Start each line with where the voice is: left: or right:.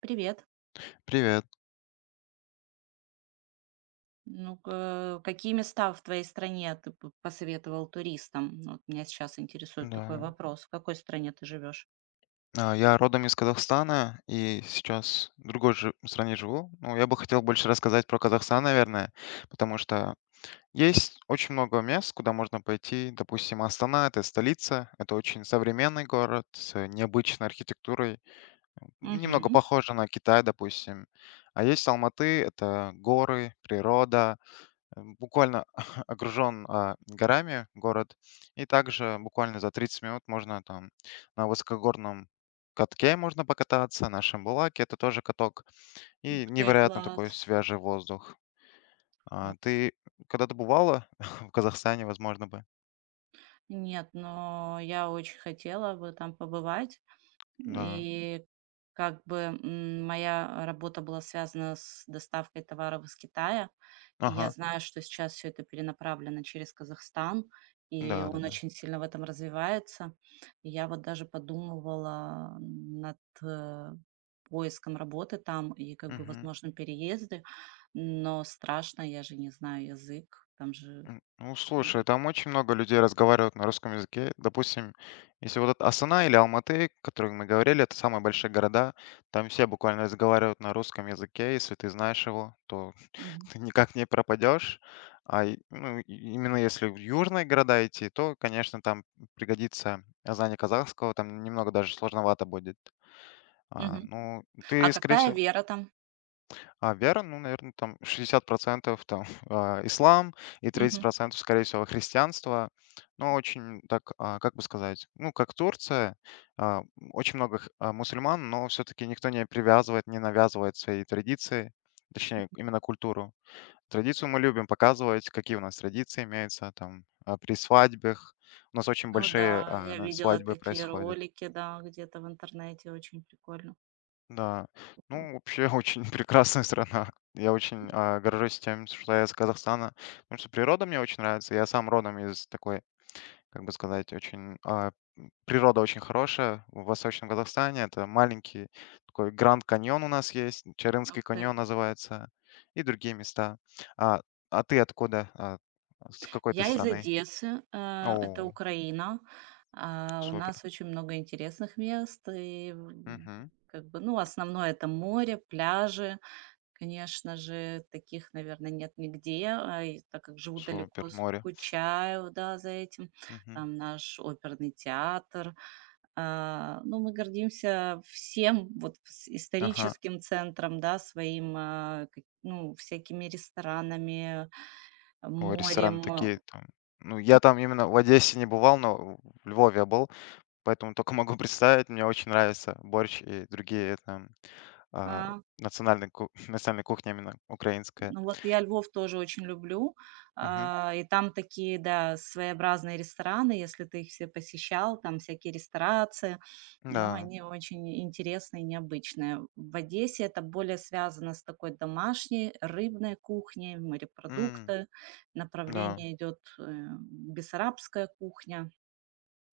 right: Привет.
left: Привет,
right: Какие места в твоей стране ты бы посоветовал туристам? Ну, Вот меня сейчас интересует такой
left: да.
right: вопрос. В какой стране ты живешь?
left: Я родом из Казахстана и сейчас в стране живу. Ну, я бы хотел больше рассказать про Казахстан, наверное, потому что есть очень много мест, куда можно пойти. Допустим, Астана— это столица, это очень современный город с необычной архитектурой, немного
right: Угу.
left: похоже на Китай, допустим. А есть Алматы— это горы, природа, буквально окружен горами город. И также буквально за 30 минут можно там на высокогорном катке можно покататься, на Шамбулаке это тоже каток. И
right: Ух ты,
left: невероятно
right: класс,
left: такой свежий воздух.
right: класс.
left: Ты когда-то бывала в Казахстане, возможно бы?
right: Нет, но я очень хотела бы там побывать.
left: Да.
right: И как бы, моя работа была связана с доставкой товаров из Китая. И я
left: Ага.
right: знаю, что сейчас все это перенаправлено через Казахстан, и он
left: Да-да-да.
right: очень сильно в этом развивается. И я вот даже подумывала над, поиском работы там и, как бы,
left: Мгм.
right: возможном переезде, но страшно, я же не знаю язык, там же.
left: Ну, слушай, там очень много людей разговаривают на русском языке. Допустим, если вот это Астана или Алматы, о которых мы говорили, это самые большие города, там все буквально разговаривают на русском языке. Если ты знаешь его, то
right: Мгм.
left: ты никак не пропадешь. Именно если в южные города идти, то, конечно, там пригодится знание казахского, там немного даже сложновато будет. А,
right: Мгм.
left: ну,
right: А
left: ты, скорее
right: какая
left: всего,
right: вера там?
left: а вера, ну, наверное там 60% там, ислам и тридцать
right: Мгм.
left: процентов скорее всего, христианство. Но очень так, как бы сказать, ну, как Турция, а, очень много мусульман, но все таки никто не привязывает, не навязывает свои традиции, точнее, именно культуру. Традицию мы любим показывать, какие у нас традиции имеются там, при свадьбах. У нас очень
right: Ну
left: большие,
right: да, я видела
left: свадьбы
right: такие
left: происходят.
right: ролики, да, где-то в интернете, очень прикольно.
left: Да.
right: Вот.
left: Ну, вообще очень прекрасная страна. Я очень горжусь тем, что я из Казахстана, потому что природа мне очень нравится. Я сам родом из такой, как бы сказать, очень, природа очень хорошая в Восточном Казахстане. Это маленький такой Гранд Каньон у нас есть, Чарынский
right: Ух ты.
left: каньон называется, и другие места. А, а ты откуда? С какой ты
right: Я из
left: страны?
right: Одессы, это
left: О,
right: Украина. А, у
left: супер.
right: нас очень много интересных мест, и
left: Мгм.
right: как бы, ну, основное это море, пляжи. Конечно же, таких, наверное, нет нигде, а, и так как живу
left: Супер,
right: далеко,
left: море.
right: скучаю, да, за этим.
left: Мгм.
right: Там наш оперный театр. А, ну, мы гордимся всем, вот с
left: Ага.
right: историческим центром, да, своим, а, к ну, всякими ресторанами,
left: Ой, рестораны
right: морем.
left: такие там. Ну, я там именно в Одессе не бывал, но в Львове я был, поэтому только могу представить. Мне очень нравится борщ и другие там а,
right: А.
left: национальная кухня именно украинская.
right: Ну вот я Львов тоже очень люблю,
left: Мгм.
right: а, и там такие, да, своеобразные рестораны, если ты их все посещал, там всякие ресторации, но
left: Да.
right: они очень интересные необычные. В Одессе это более связано с такой домашней рыбной кухней,
left: М,
right: морепродукты,
left: Да.
right: направление идет бессарабская кухня,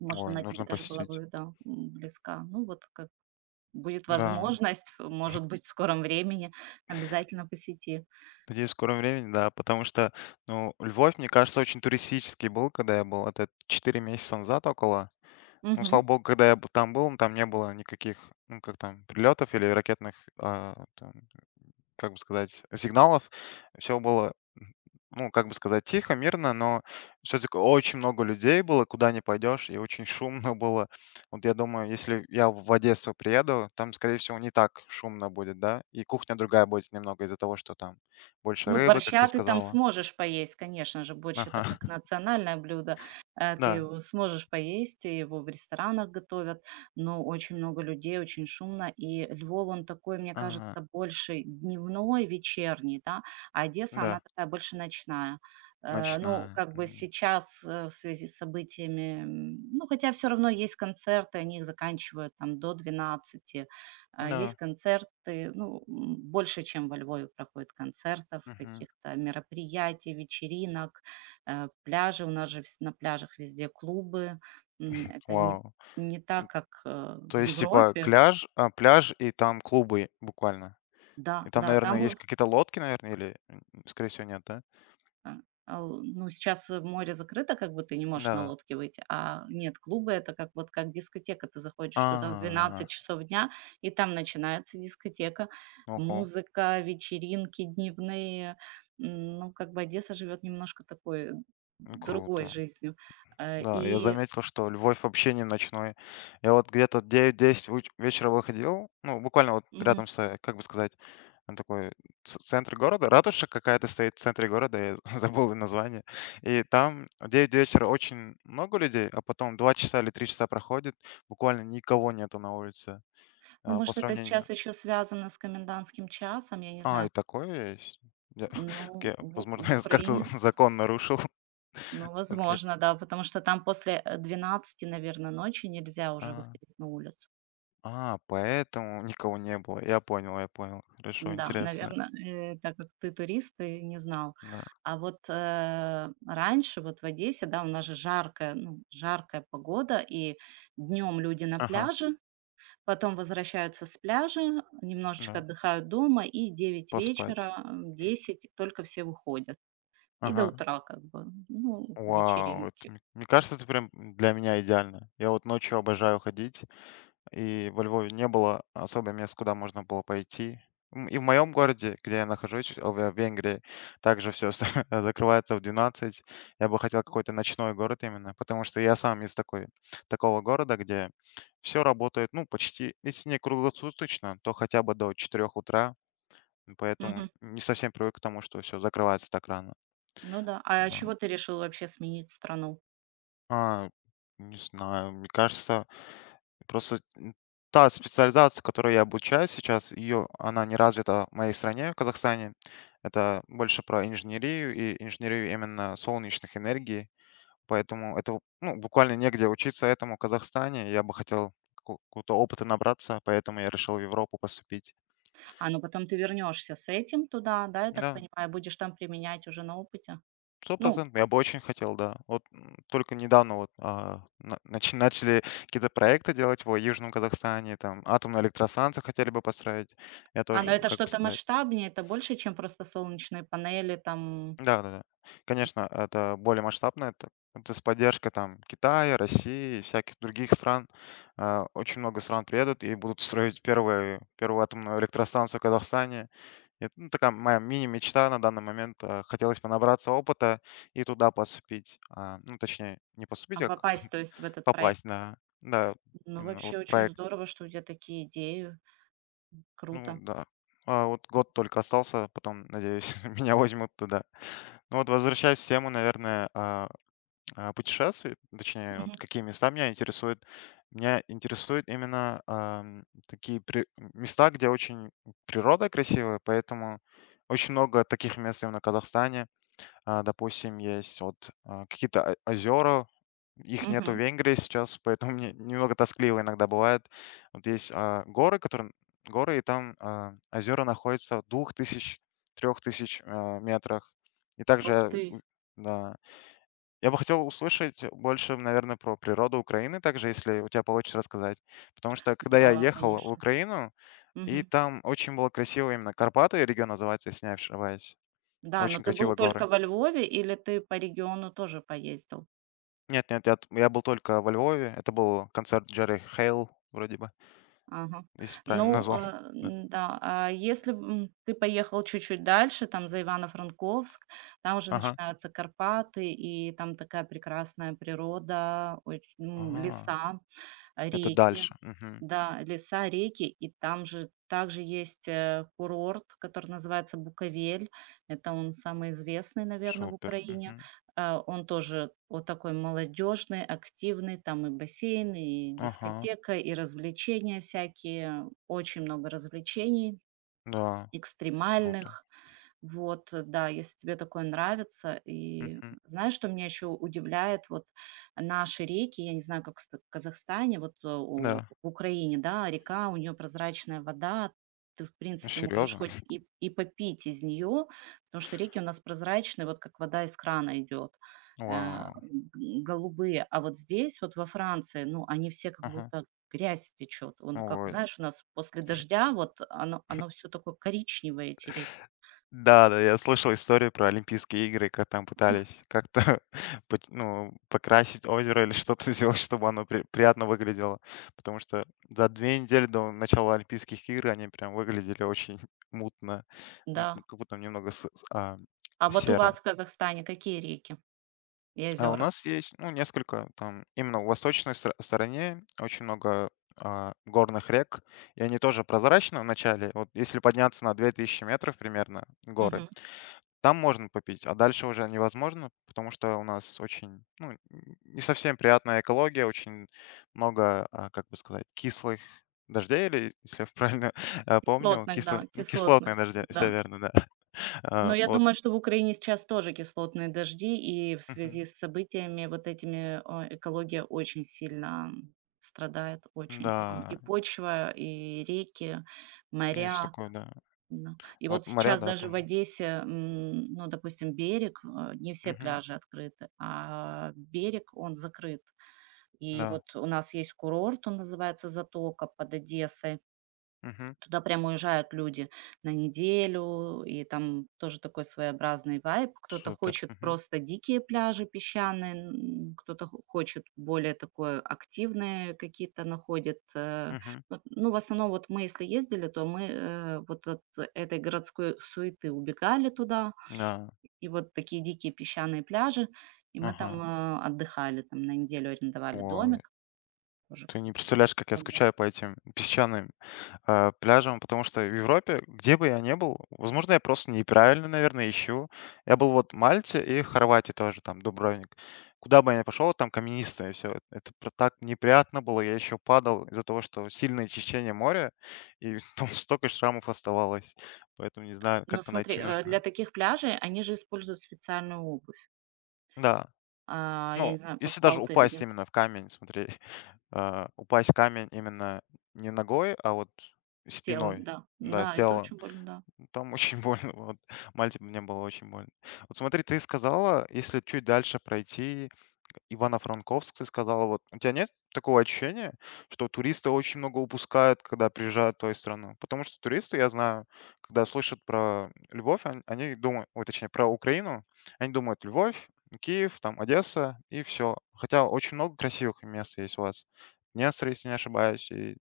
right: может,
left: Ой,
right: она тебе
left: нужно
right: даже была
left: посетить.
right: бы, да, близка. Ну вот как будет
left: Да.
right: возможность, может быть, в скором времени обязательно посети.
left: Надеюсь, в скором времени, да, потому что, ну, Львов, мне кажется, очень туристический был, когда я был, это 4 месяца назад около. Ну, слава
right: Мгм.
left: богу, когда там был, там не было никаких, ну, как там, прилетов или ракетных как бы сказать, сигналов. Все было, ну, как бы сказать, тихо, мирно, но все таки очень много людей было, куда не пойдешь, и очень шумно было. Вот я думаю, если я в Одессу приеду, там, скорее всего, не так шумно будет, да? И кухня другая будет немного из-за того, что там больше
right: Ну,
left: рыбы, как
right: борща
left: ты
right: ты там
left: сказала.
right: сможешь поесть, конечно же, борщ — это
left: Ага,
right: как национальное блюдо. Ты
left: да,
right: его сможешь поесть, и его в ресторанах готовят, но очень много людей, очень шумно. И Львов, он такой, мне
left: ага,
right: кажется, больше дневной, вечерний, да, а Одесса, она
left: да,
right: такая больше ночная. Ну,
left: ночная.
right: как бы сейчас в связи с событиями, ну, хотя все равно есть концерты, они их заканчивают там до двенадцати. А, есть
left: Да,
right: концерты, ну, больше, чем во Львове проходит концертов,
left: мгм.
right: каких-то мероприятий, вечеринок, пляжи. У нас же вс на пляжах везде клубы. Это не
left: Вау.
right: не так, как, в
left: То есть, типа,
right: Европе.
left: пляж и там клубы буквально?
right: Да,
left: И там,
right: да,
left: наверное,
right: там
left: есть
right: у.
left: какие-то лодки, наверное, или, скорее всего, нет, да?
right: А, ал ну, сейчас, море закрыто, как бы ты не можешь на
left: Да-да.
right: лодке выйти, а нет, клубы — это как вот как дискотека. Ты заходишь
left: А,
right: туда в 12 часов дня, и там начинается дискотека,
left: Ого,
right: музыка, вечеринки дневные. Ну, как бы Одесса живет немножко такой,
left: ну
right: другой
left: круто.
right: жизнью. Э,
left: Да, я
right: и
left: заметил, что Львов вообще не ночной. Я вот где-то девять-десять уч вечера выходил, ну, буквально вот
right: мгм.
left: рядом с, как бы сказать, э, такой ц центр города, ратуша какая-то стоит в центре города, я забыл название. И там в 9 вечера очень много людей, а потом 2 часа или 3 часа проходит, буквально никого нету на улице,
right: Ну,
left: а, по
right: может, это
left: сравнению
right: сейчас еще связано с комендантским часом, я не знаю.
left: И такое есть? Я
right: Ну,
left: окей,
right: в
left: возможно, я как-то
right: Украине.
left: закон нарушил.
right: Ну,
left: Окей.
right: возможно, да, потому что там после, 12, наверно, ночи нельзя уже
left: А,
right: выходить на улицу.
left: Поэтому никого не было. Я понял, я понял. Хорошо,
right: Да,
left: интересно.
right: наверное, так как ты турист, ты не знал.
left: Да.
right: А вот, раньше вот в Одессе, да, у нас же жаркая, ну, жаркая погода, и днем люди на
left: Ага,
right: пляже, потом возвращаются с пляжа, немножечко
left: да.
right: отдыхают дома, и 9
left: Поспать.
right: вечера, 10 только все выходят. И до
left: Ага.
right: утра как бы, ну,
left: Вау, это
right: вечеринки.
left: мне мне кажется, это прям для меня идеально. Я вот ночью обожаю ходить. И во Львове не было особо мест, куда можно было пойти. И в моем городе, где я нахожусь, в Венгрии, также все закрывается в 12. Я бы хотел какой-то ночной город именно, потому что я сам из такой, такого города, где все работает, ну, почти, если не круглосуточно, то хотя бы до 4 утра. Поэтому не совсем привык к тому, что все закрывается так рано.
right: Ну да. А
left: Да.
right: чего ты решил вообще сменить страну?
left: А, Не знаю, мне кажется, просто, та специализация, которой я обучаюсь сейчас, ее она не развита в моей стране, в Казахстане. Это больше про инженерию и инженерию именно солнечных энергий. Поэтому это, ну, буквально негде учиться этому в Казахстане. Я бы хотел какого-то опыта набраться, поэтому я решил в Европу поступить.
right: А, ну потом ты вернешься с этим туда, да, я так
left: Да.
right: понимаю, будешь там применять уже на опыте? Ну,
left: Стопроцентно, я бы очень хотел, да. Только недавно начали какие-то проекты делать в Южном Казахстане, там атомную электростанцию хотели бы построить. Я
right: а, но
left: тоже,
right: это
left: как бы
right: что-то
left: сказать.
right: масштабнее, это больше, чем просто солнечные панели, там,
left: Да, да, да. Конечно, это более масштабно, это с поддержкой там Китая, России и всяких других стран. Очень много стран приедут и будут строить первую атомную электростанцию в Казахстане. Это, ну, такая моя мини-мечта на данный момент. Э, хотелось бы набраться опыта и туда поступить. А, ну, точнее, не
right: а
left: поступить, а как
right: попасть, то есть, в этот проект.
left: попасть на, да,
right: Ну,
left: именно вот
right: вообще очень
left: проект.
right: здорово, что у тебя такие идеи.
left: Ну,
right: Круто.
left: да. Вот год только остался, потом, надеюсь, меня возьмут туда. Ну, вот возвращаясь в тему, наверное, путешествий, точнее,
right: Мгм.
left: вот какие места меня интересуют. Меня интересуют именно такие места, где очень природа красивая, поэтому очень много таких мест именно в Казахстане. Допустим, есть вот какие-то озера, их нету в
right: Мгм.
left: Венгрии сейчас, поэтому мне немного тоскливо иногда бывает. Вот есть горы, и там озера находятся в 2000, 3000 метрах. И
right: Ух
left: также,
right: ты.
left: у- да, я бы хотел услышать больше, наверное, про природу Украины, также, если у тебя получится рассказать. Потому что, когда я
right: Да,
left: ехал в
right: конечно.
left: Украину, и
right: Мгм.
left: там очень было красиво именно Карпаты, регион называется, если не ошибаюсь.
right: Да, но
left: Очень
right: ты был
left: красивые
right: только
left: горы.
right: во Львове или ты по региону тоже поездил?
left: Нет, нет, я был только во Львове. Это был концерт Джерри Хейл вроде бы,
right: Ага.
left: если правильно
right: Ну,
left: назвал. Да.
right: н- да, а если б, ты поехал чуть-чуть дальше, там за Ивано-Франковск, там уже
left: Ага.
right: начинаются Карпаты, и там такая прекрасная природа, оч- ну,
left: А,
right: леса,
left: это
right: реки.
left: дальше. Мгм.
right: Да, леса, реки, и там же также есть, курорт, который называется Буковель. Это он самый известный, наверное, в
left: Супер.
right: Украине.
left: Мгм.
right: Он тоже вот такой молодежный, активный. Там и бассейн, и
left: Ага.
right: дискотека, и развлечения всякие. Очень много развлечений
left: Да, круто.
right: экстремальных. Вот, да, если тебе такое нравится. И
left: Мгм.
right: знаешь, что меня еще удивляет? Вот наши реки, я не знаю, как в Ста- Казахстане, вот у-
left: Да.
right: в Украине, да, река, у нее прозрачная вода, ты, в
left: Ну,
right: принципе, можешь
left: серьезно?
right: хоть и попить из нее, потому что реки у нас прозрачные, вот как вода из крана идет, э,
left: Вау.
right: г- голубые. А вот здесь, вот во Франции, ну, они все как
left: Ага.
right: будто грязь течет. Он, как
left: Ой.
right: знаешь, у нас после дождя вот оно все такое коричневое, эти реки.
left: Да, да, я слышал историю про Олимпийские игры, как там пытались как-то ну, покрасить озеро или что-то сделать, чтобы оно приятно выглядело. Потому что за 2 недели до начала Олимпийских игр они прям выглядели очень мутно,
right: Да.
left: как будто немного
right: А вот у вас
left: серо.
right: в Казахстане какие реки и
left: А у
right: озера?
left: нас есть, ну, несколько там, именно в стороне очень много горных рек, и они тоже прозрачны вначале. Вот если подняться на 2000 метров примерно горы,
right: Мгм.
left: там можно попить, а дальше уже невозможно, потому что у нас очень, не совсем приятная экология, очень много, как бы сказать, кислых дождей, или, если я правильно помню,
right: Кислотных, да,
left: ну, кислотные
right: кислотных,
left: дожди,
right: да.
left: все верно, да.
right: Но я
left: Вот,
right: думаю, что в Украине сейчас тоже кислотные дожди, и в
left: мгм.
right: связи с событиями вот этими а, экология очень сильно страдает, очень прям. И
left: Да,
right: почва, и реки,
left: есть
right: моря.
left: такое, да.
right: Да. И
left: Вот
right: вот
left: моря,
right: сейчас
left: да,
right: даже в
left: тоже.
right: Одессе, ну, допустим, берег, а, не все
left: Мгм.
right: пляжи открыты, а берег, он закрыт. И
left: Да,
right: вот у нас есть курорт, он называется Затока под Одессой.
left: мгм.
right: Туда прям уезжают люди на неделю, и там тоже такой своеобразный вайб. Кто-то
left: Супер.
right: хочет
left: Мгм.
right: просто дикие пляжи песчаные, н- кто-то хо- хочет более такое активные какие-то находит.
left: Мгм.
right: Вот. Ну, в основном вот мы, если ездили, то мы вот от этой городской суеты убегали туда,
left: Да,
right: и вот такие дикие песчаные пляжи, и мы там
left: ага.
right: отдыхали, там на неделю арендовали
left: Ой,
right: домик. Тоже
left: ты
right: как
left: не
right: бы
left: представляешь, как я
right: понравился.
left: скучаю по этим песчаным пляжам, потому что в Европе, где бы я не был, возможно, я просто неправильно, наверное, ищу. Я был вот в Мальте и Хорватии тоже, там, Дубровник. Куда бы я ни пошел, там каменистое все. Это так неприятно было. Я еще падал из-за того, что сильное течение моря, и там столько шрамов оставалось. Поэтому, не знаю,
right: Но
left: как-то
right: смотри,
left: найти нужно.
right: для таких пляжей они же используют специальную обувь.
left: Да,
right: А, я
left: ну,
right: не знаю,
left: если даже
right: покупал ты или
left: упасть
right: нет.
left: именно в камень, смотри, упасть в камень именно не ногой, а вот
right: Телом,
left: спиной,
right: да.
left: да, с
right: Да, это
left: тела.
right: очень больно, да.
left: Там очень больно, вот. Мальте мне было очень больно. Вот смотри, ты сказала, если чуть дальше пройти, Ивано-Франковск, ты сказала, вот у тебя нет такого ощущения, что туристы очень много упускают, когда приезжают в твою страну? Потому что туристы, я знаю, когда слышат про Львов, они думают, ой, точнее, про Украину, они думают Львов, Киев, там Одесса и все. Хотя очень много красивых мест есть у вас. Днестр, если не ошибаюсь, и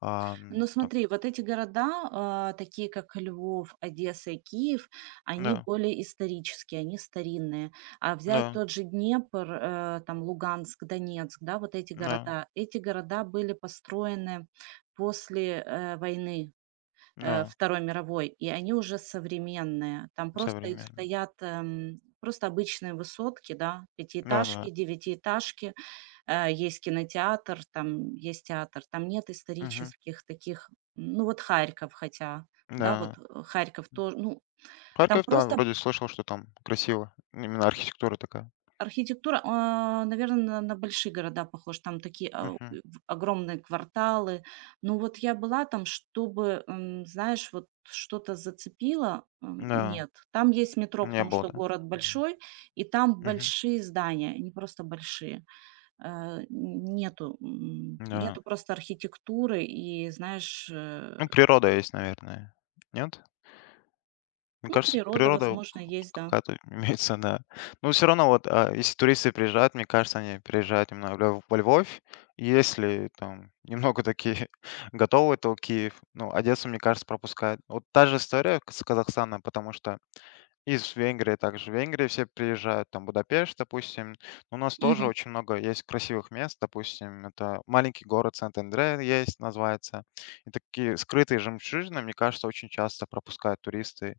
left: ам,
right: Но
left: так,
right: смотри, вот эти города, а, такие как Львов, Одесса и Киев, они
left: да,
right: более исторические, они старинные. А взять
left: да,
right: тот же Днепр, там Луганск, Донецк, да, вот
left: да,
right: эти города были построены после, войны.
left: да,
right: Второй мировой, и они уже современные. Там просто и
left: современно.
right: стоят, просто обычные высотки, да, пятиэтажки,
left: Да-да.
right: девятиэтажки, есть кинотеатр, там есть театр, там нет
left: Мгм.
right: исторических таких, ну вот Харьков хотя, да, вот
left: Да.
right: Харьков тоже, ну там
left: Харьков, да,
right: просто
left: вроде слышал, что там красиво. Именно архитектура такая.
right: архитектура, наверное, на большие города похожа. Там такие, а,
left: Мгм.
right: в огромные кварталы. Но вот я была там, чтобы, знаешь, вот что-то зацепило,
left: Да.
right: нет. Там есть метро,
left: Не
right: потому
left: было,
right: что
left: да?
right: город
left: Мгм.
right: большой, и там
left: Мгм.
right: большие здания, не просто большие. Э, нету,
left: Да.
right: нету просто архитектуры и, знаешь,
left: Ну, природа есть, наверное. Нет? Мне
right: ну,
left: кажется,
right: природа,
left: природа
right: возможно, есть, да.
left: какая-то имеется, да. Но все равно вот, если туристы приезжают, мне кажется, они приезжают именно в Лев во Львов. И если там немного такие готовые, то Киев, ну, Одессу, мне кажется, пропускают. Вот та же история с Казахстаном, потому что из Венгрии также. В Венгрии все приезжают, там Будапешт, допустим. У нас тоже
right: Мгм.
left: очень много есть красивых мест, допустим, это маленький город Сент-Андре есть, называется. И такие скрытые жемчужины, мне кажется, очень часто пропускают туристы.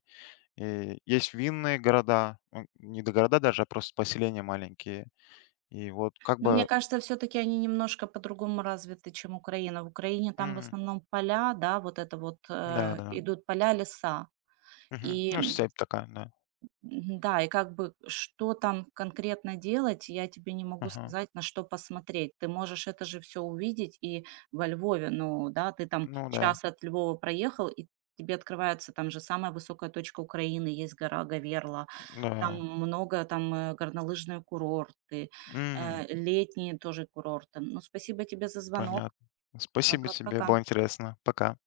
left: И есть винные города, не до города даже, а просто поселения маленькие. И вот как
right: Но мне
left: бы,
right: кажется, все-таки они немножко по-другому развиты, чем Украина. В Украине там в
left: м,
right: основном поля, да, вот это вот
left: да-да,
right: идут поля, леса.
left: мгм. Ну,
right: И
left: степь такая, да.
right: мгм, да, и как бы что там конкретно делать, я тебе не могу
left: Ага.
right: сказать, на что посмотреть. Ты можешь это же все увидеть и во Львове, ну да, ты там
left: Ну да,
right: час от Львова проехал, и тебе открывается там же самая высокая точка Украины, есть гора Гаверла, там
left: да.
right: много там горнолыжные курорты,
left: М,
right: летние тоже курорты. Ну, спасибо тебе за звонок.
left: Понятно. Спасибо тебе,
right: Пока-пока.
left: было интересно. Пока.